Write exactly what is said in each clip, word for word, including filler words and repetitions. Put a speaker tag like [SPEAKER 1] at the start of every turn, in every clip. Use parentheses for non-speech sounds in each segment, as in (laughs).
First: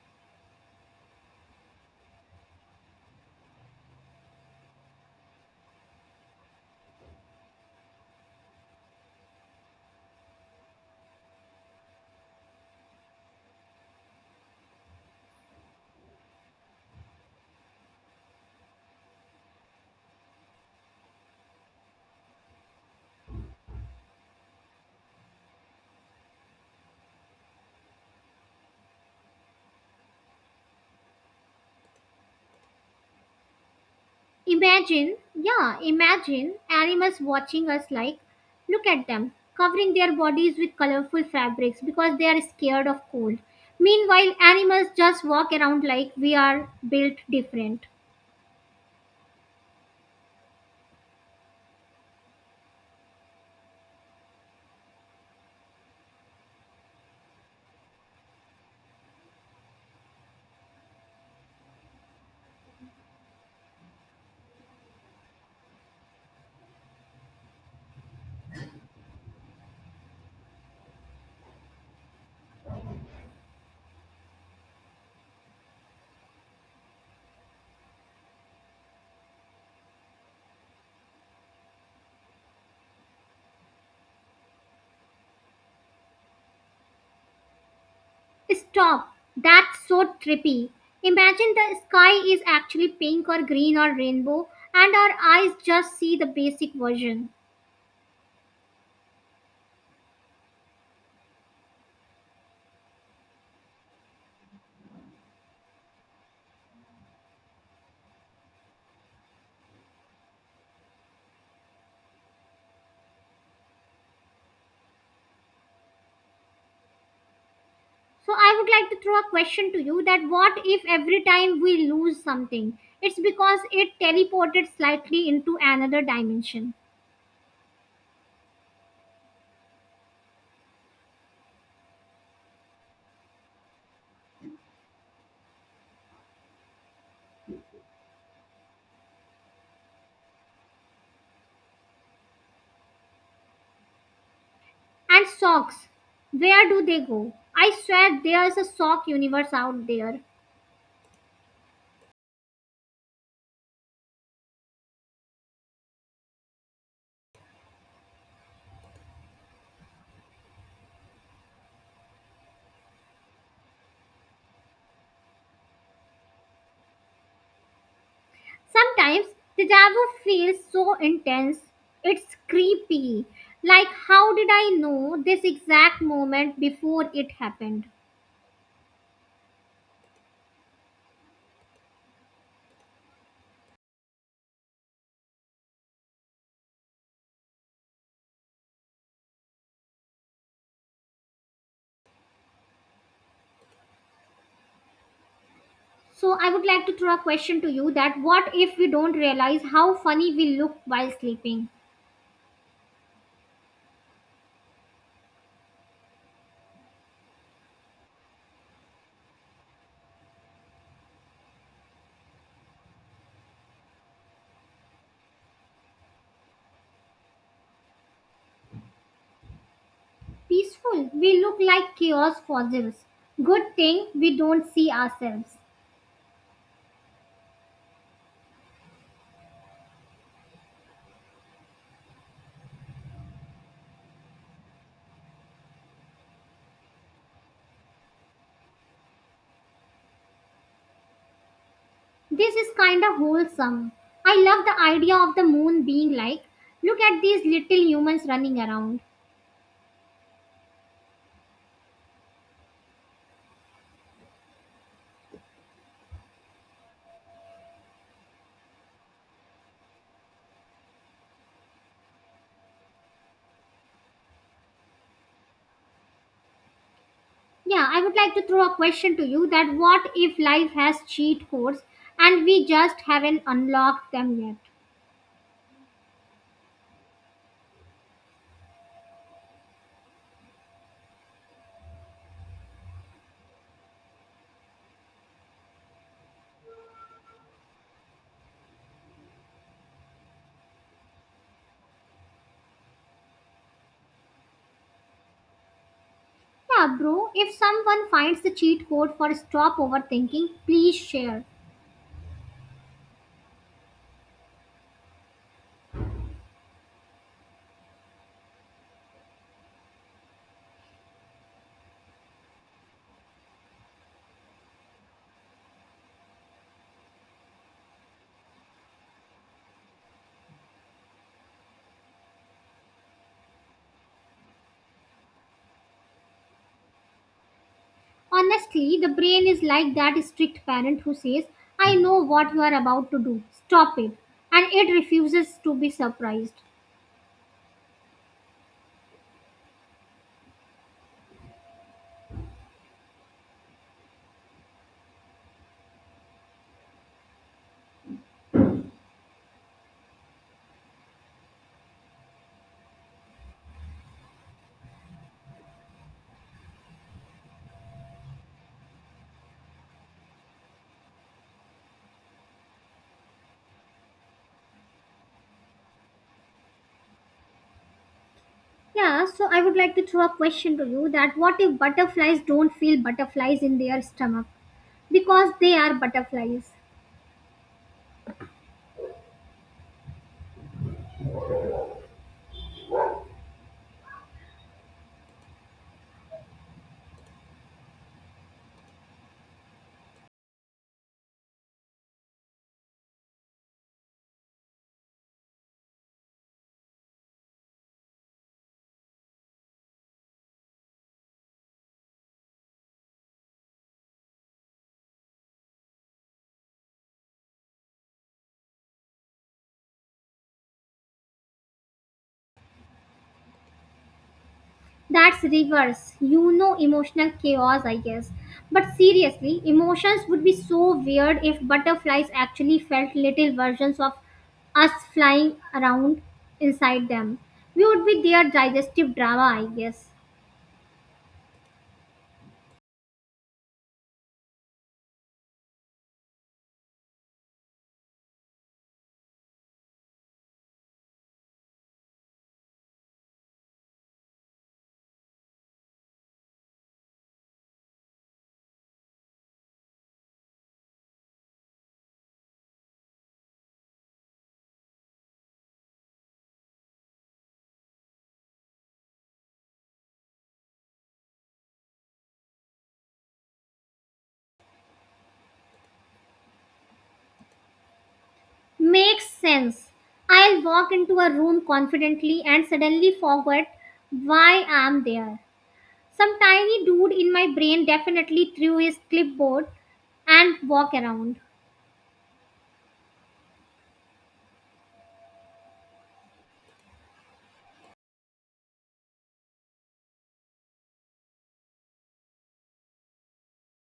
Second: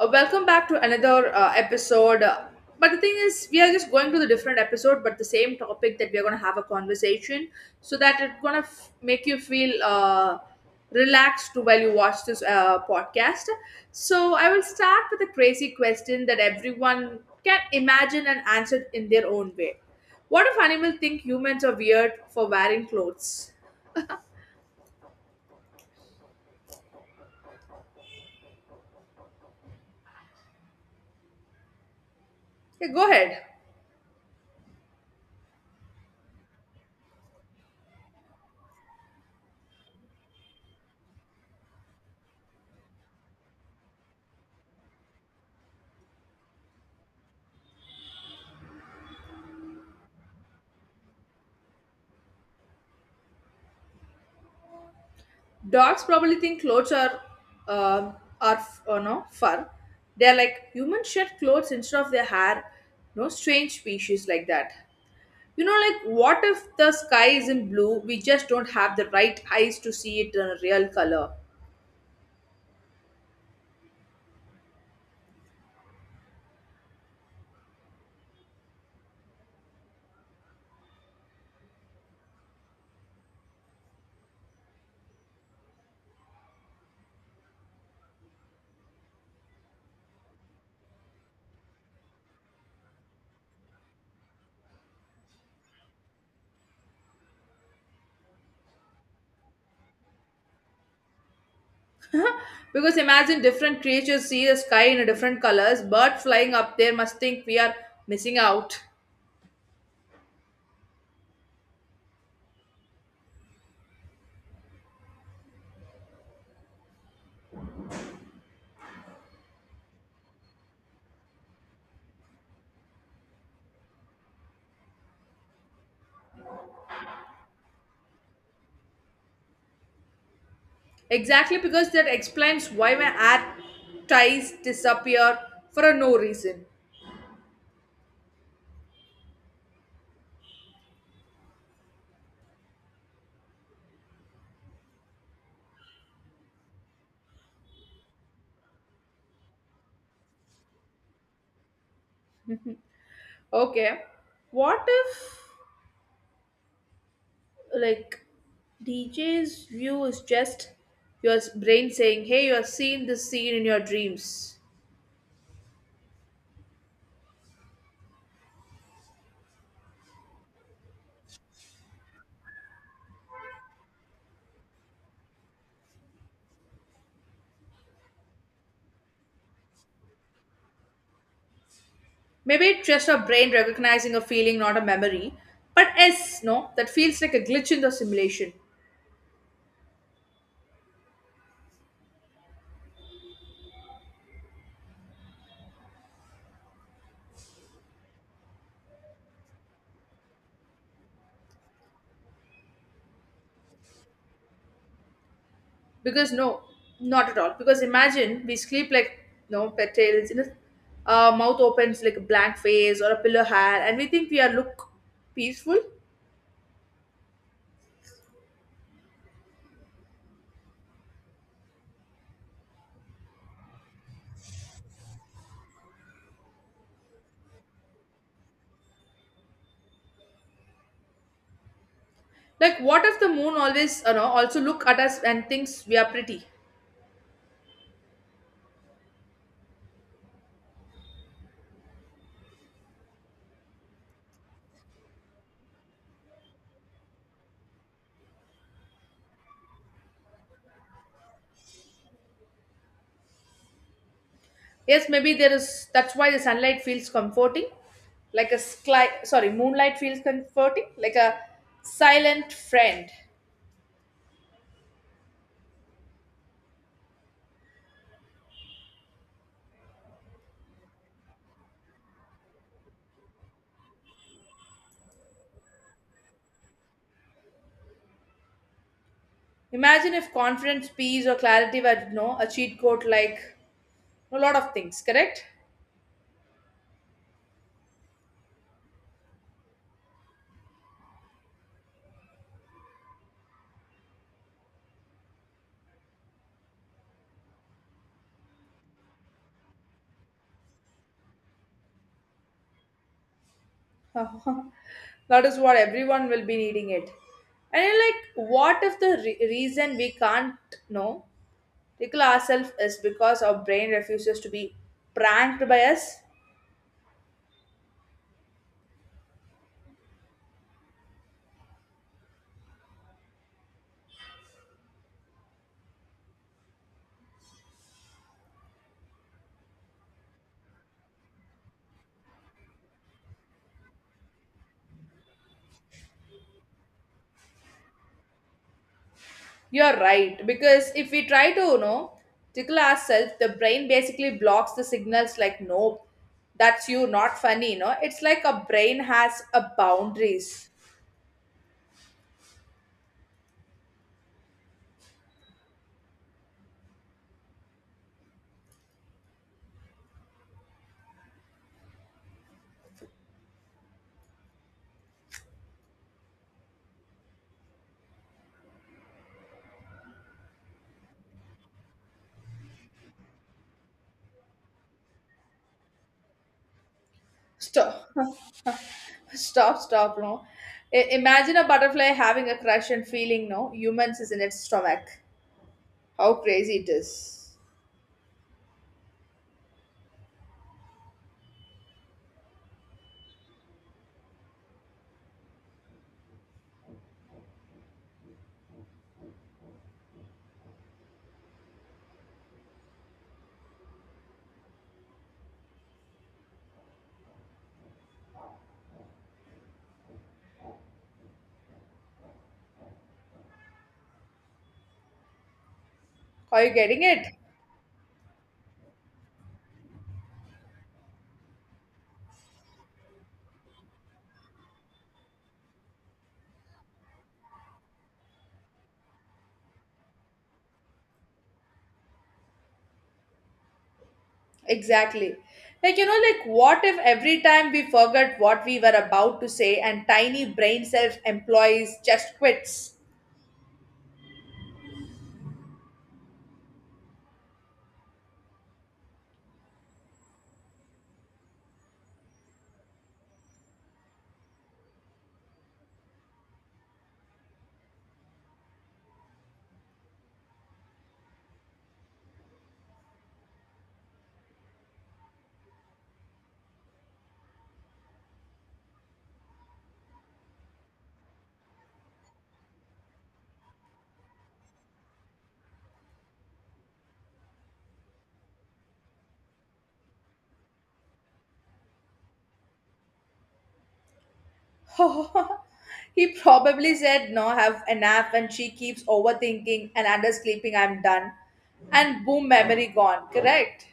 [SPEAKER 1] Uh, welcome back to another uh, episode. Uh, but the thing is, we are just going to the different episode, but the same topic that we are going to have a conversation, so that it's going to f- make you feel uh, relaxed while you watch this uh, podcast. So I will start with a crazy question that everyone can imagine and answer in their own way. What if animals think humans are weird for wearing clothes? Okay, go ahead.
[SPEAKER 2] Imagine, yeah, imagine animals watching us like, look at them, covering their bodies with colorful fabrics because they are scared of cold. Meanwhile, animals just walk around like we are built different.
[SPEAKER 1] Dogs probably think clothes are um are f- uh, no fur. They're like humans shed clothes instead of their hair. No strange species like that. You know, like what if the sky is not blue? We just don't have the right eyes to see it in a real color.
[SPEAKER 2] Stop, that's so trippy. Imagine the sky is actually pink or green or rainbow, and our eyes just see the basic version.
[SPEAKER 1] (laughs) Because imagine different creatures see the sky in a different colors. Bird flying up there must think we are missing out.
[SPEAKER 2] So I would like to throw a question to you that what if every time we lose something, it's because it teleported slightly into another dimension.
[SPEAKER 1] Exactly because that explains why my air ties disappear for a no reason.
[SPEAKER 2] And socks, where do they go? I swear there's a sock universe out there.
[SPEAKER 1] Okay. What if like D J's view is just your brain saying, "Hey, you have seen this scene in your dreams."
[SPEAKER 2] Sometimes deja vu feels so intense, it's creepy. Like, how did I know this exact moment before it happened?
[SPEAKER 1] Maybe it's just your brain recognizing a feeling, not a memory. But S, no, that feels like a glitch in the simulation.
[SPEAKER 2] So I would like to throw a question to you that what if we don't realize how funny we look while sleeping?
[SPEAKER 1] Because no, not at all. Because imagine we sleep like no petals in a uh, mouth opens like a blank face or a pillow hair, and we think we are look peaceful.
[SPEAKER 2] Peaceful, we look like chaos fossils. Good thing we don't see ourselves.
[SPEAKER 1] Like what if the moon always, you know, also look at us and thinks we are pretty?
[SPEAKER 2] This is kinda wholesome. I love the idea of the moon being like, look at these little humans running around.
[SPEAKER 1] Yes, maybe there is. That's why the sunlight feels comforting, like a sky. Sorry, moonlight feels comforting, like a silent friend.
[SPEAKER 2] Yeah, I would like to throw a question to you that what if life has cheat codes and we just haven't unlocked them yet?
[SPEAKER 1] Imagine if confidence, peace, or clarity were no a cheat code, like a lot of things. Correct?
[SPEAKER 2] Yeah, bro, if someone finds the cheat code for stop overthinking, please share.
[SPEAKER 1] (laughs) That is what everyone will be needing it. And you're like, what if the re- reason we can't know tickle ourselves is because our brain refuses to be pranked by us?
[SPEAKER 2] Honestly, the brain is like that strict parent who says, I know what you are about to do. Stop it. And it refuses to be surprised.
[SPEAKER 1] You're right, because if we try to, you know, tickle ourselves, the brain basically blocks the signals like, nope, that's you, not funny, you know. It's like a brain has a boundaries.
[SPEAKER 2] Yeah, so I would like to throw a question to you that what if butterflies don't feel butterflies in their stomach because they are butterflies?
[SPEAKER 1] Stop, (laughs) stop, stop, no. I- imagine a butterfly having a crush and feeling, no, humans is in its stomach. How crazy it is.
[SPEAKER 2] That's reverse. You
[SPEAKER 1] Are you
[SPEAKER 2] know,
[SPEAKER 1] getting it?
[SPEAKER 2] emotional chaos, I guess. But seriously, emotions would be so weird if butterflies actually felt little versions of us flying around inside them. We would be their digestive drama, I guess.
[SPEAKER 1] Exactly. Like, you know, like what if every time we forgot what we were about to say and tiny brain self employees just quits?
[SPEAKER 2] Makes sense. I'll walk into a room confidently and suddenly forget why I'm there. Some tiny dude in my brain definitely threw his clipboard and walk around.
[SPEAKER 1] (laughs) He probably said, "No, have a nap, and she keeps overthinking and under sleeping, I'm done." And boom, memory gone, correct?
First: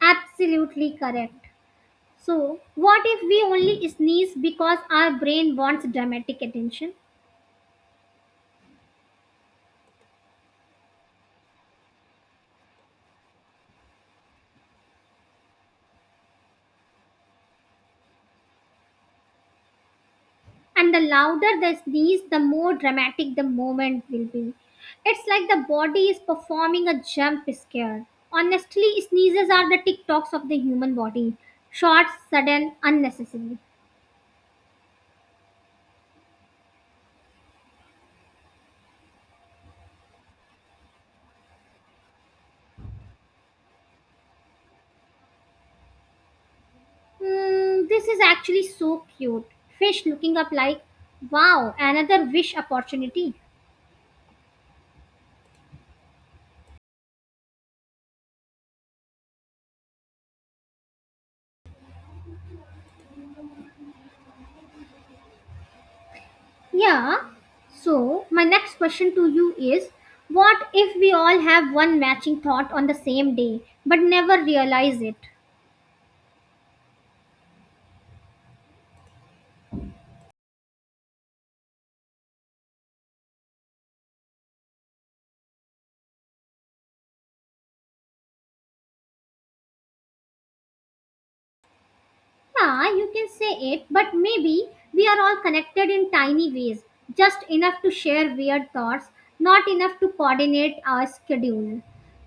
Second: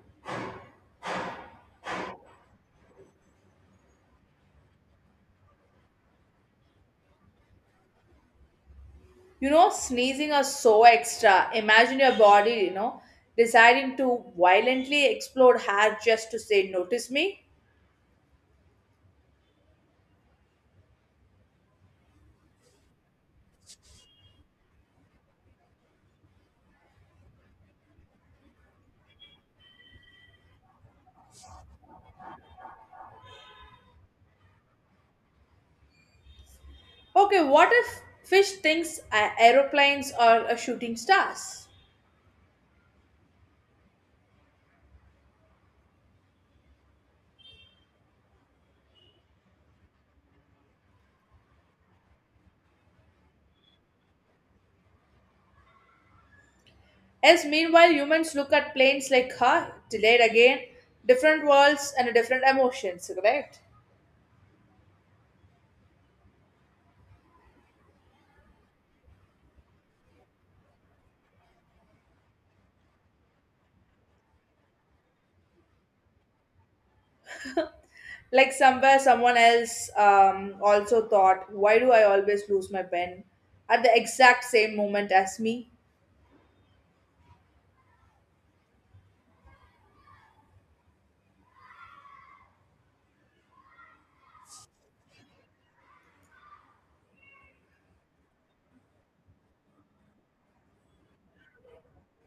[SPEAKER 2] Absolutely correct. So, what if we only sneeze because our brain wants dramatic attention?
[SPEAKER 1] You know, sneezing are so extra. Imagine your body, you know, deciding to violently explode hair just to say, "Notice me?"
[SPEAKER 2] And the louder the sneeze, the more dramatic the moment will be. It's like the body is performing a jump scare. Honestly, sneezes are the TikToks of the human body short, sudden, unnecessary.
[SPEAKER 1] Okay, what if fish thinks a- aeroplanes are a shooting stars?
[SPEAKER 2] Hmm, this is actually so cute. Fish looking up like, wow, another wish opportunity.
[SPEAKER 1] As meanwhile, humans look at planes like, huh, delayed again, different worlds and different emotions, correct?
[SPEAKER 2] Yeah. So, my next question to you is what if we all have one matching thought on the same day but never realize it?
[SPEAKER 1] Like somewhere someone else um, also thought, why do I always lose my pen at the exact same moment as me?
[SPEAKER 2] Yeah, you can say it, but maybe we are all connected in tiny ways, just enough to share weird thoughts, not enough to coordinate our schedule.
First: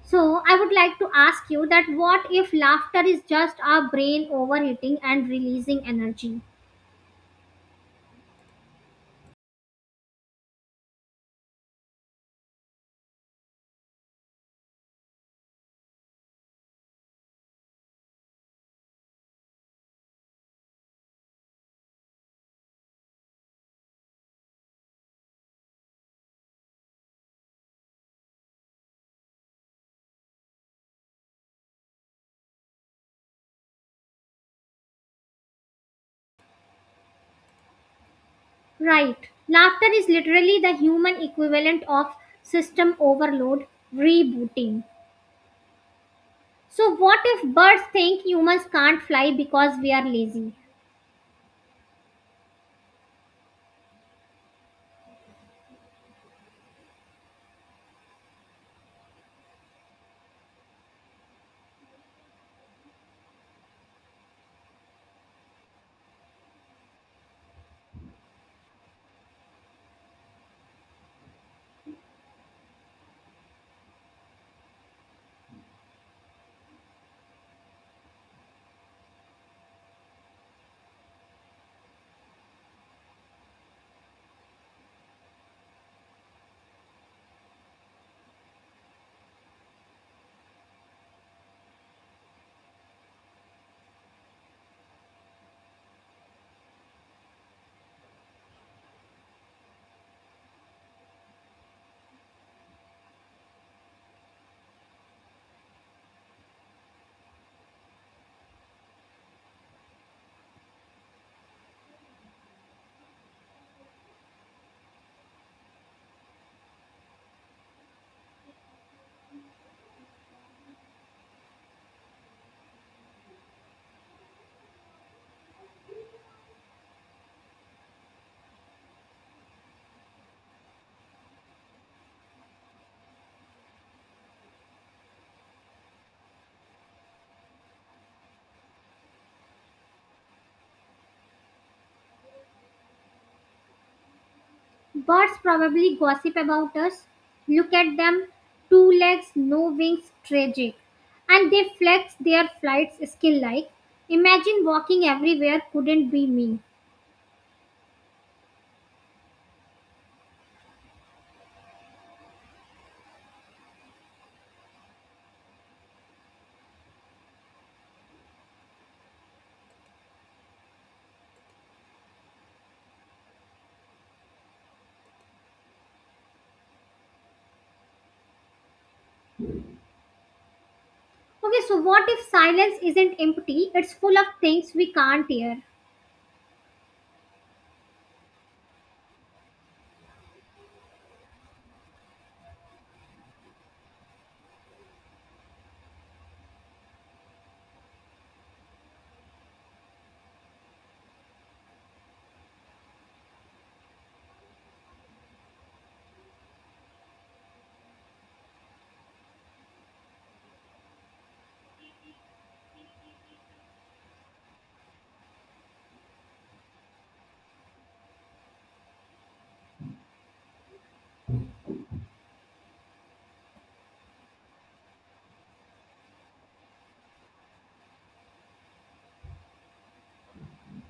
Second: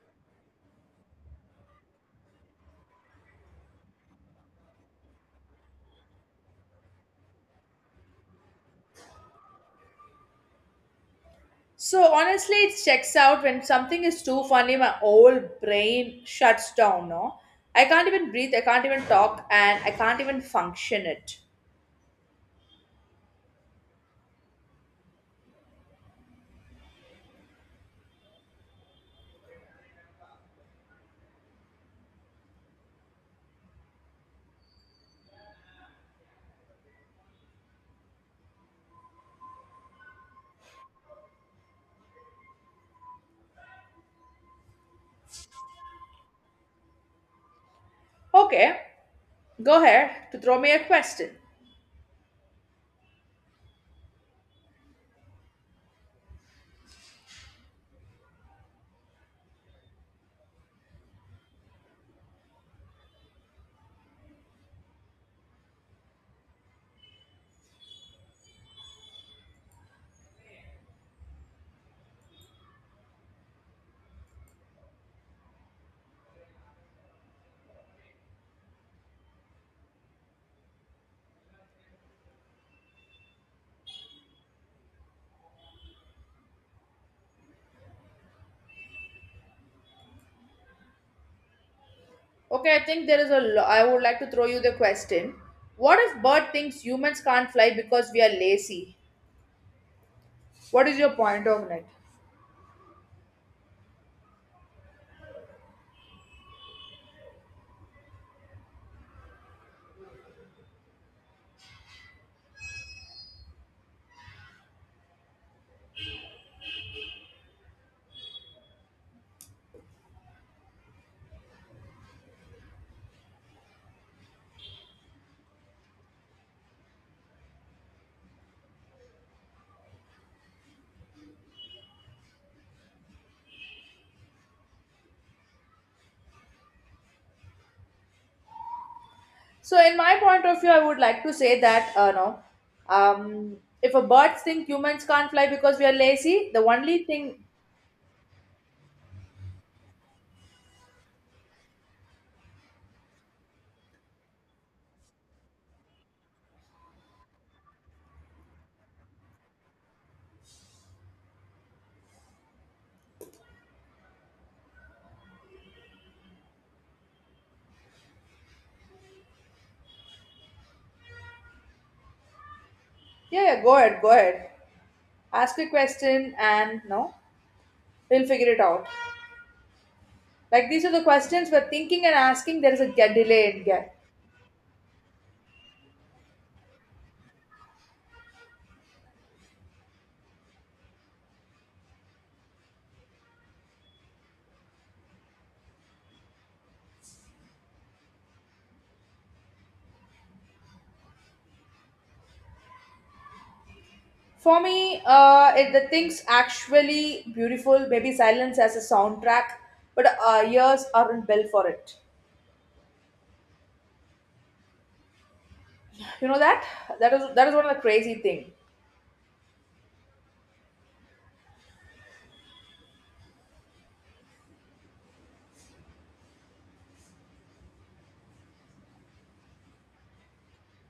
[SPEAKER 2] So, I would like to ask you that what if laughter is just our brain overheating and releasing energy?
[SPEAKER 1] So honestly, it checks out when something is too funny, my whole brain shuts down. No, I can't even breathe, I can't even talk, and I can't even function it.
[SPEAKER 2] Right. Laughter is literally the human equivalent of system overload rebooting. So, what if birds think humans
[SPEAKER 1] Okay,
[SPEAKER 2] can't fly because
[SPEAKER 1] go
[SPEAKER 2] we are
[SPEAKER 1] ahead to
[SPEAKER 2] lazy?
[SPEAKER 1] throw me a question. Okay, I think there is a. Lo- I would like to throw you the question. What if bird thinks humans can't fly because we are lazy? What is your point of it? So, in my point of view, I would like to say that uh, no, um, if a birds think humans can't
[SPEAKER 2] Birds
[SPEAKER 1] fly because we are
[SPEAKER 2] probably gossip
[SPEAKER 1] lazy, the
[SPEAKER 2] about
[SPEAKER 1] only
[SPEAKER 2] us.
[SPEAKER 1] thing,
[SPEAKER 2] Look at them two legs, no wings, tragic. And they flex their flights skill like. Imagine walking everywhere couldn't be me.
[SPEAKER 1] yeah, yeah, go ahead, go ahead, ask a question, and no, we'll figure it out. Like these are the questions
[SPEAKER 2] Okay,
[SPEAKER 1] we're
[SPEAKER 2] so
[SPEAKER 1] thinking
[SPEAKER 2] what
[SPEAKER 1] and
[SPEAKER 2] if
[SPEAKER 1] asking. There
[SPEAKER 2] silence
[SPEAKER 1] is a get
[SPEAKER 2] isn't
[SPEAKER 1] delay in
[SPEAKER 2] empty? It's
[SPEAKER 1] get.
[SPEAKER 2] full of things we can't hear.
[SPEAKER 1] For me, uh, it, the things actually beautiful. Maybe silence as a soundtrack, but our ears aren't built for it. You know that that is that is one of the crazy thing.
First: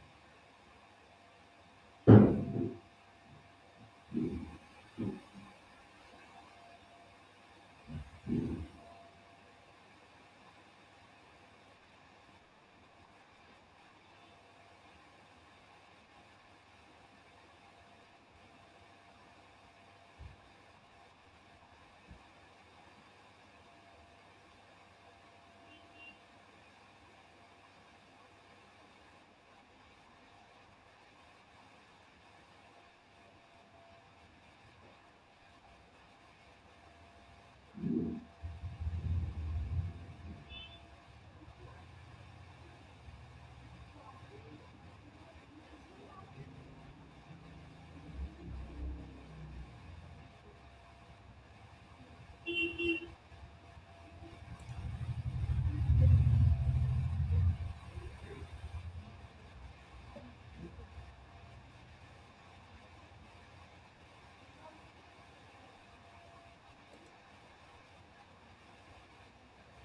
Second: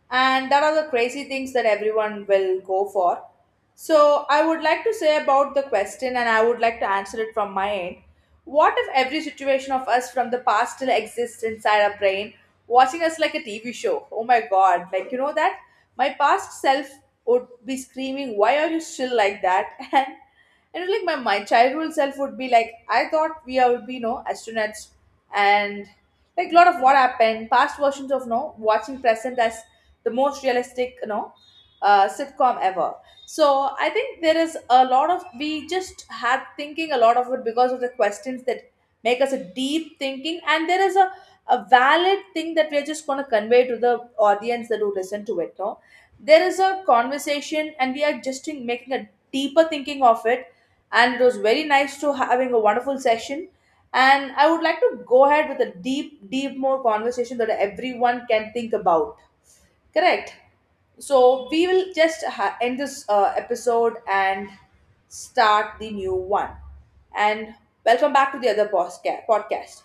[SPEAKER 1] And that are the crazy things that everyone will go for. So, I would like to say about the question, and I would like to answer it from my end. What if every situation of us from the past still exists inside our brain, watching us like a T V show? Oh my god, like you know that? My past self would be screaming, "Why are you still like that?" (laughs) And and like my, my childhood self would be like, I thought we would be no astronauts and like a lot of what happened, past versions of no watching present as the most realistic you know uh, sitcom ever. So I think there is a lot of we just had thinking a lot of it because of the questions that make us a deep thinking and there is a, a valid thing that we're just going to convey to the audience that who listen to it no there is a conversation and we are just in making a deeper thinking of it. And it was very nice to having a wonderful session, and I would like to go ahead with a deep deep more conversation that everyone can think about, correct? So we will just ha- end this uh, episode and start the new one. And welcome back to the other podcast. podcast.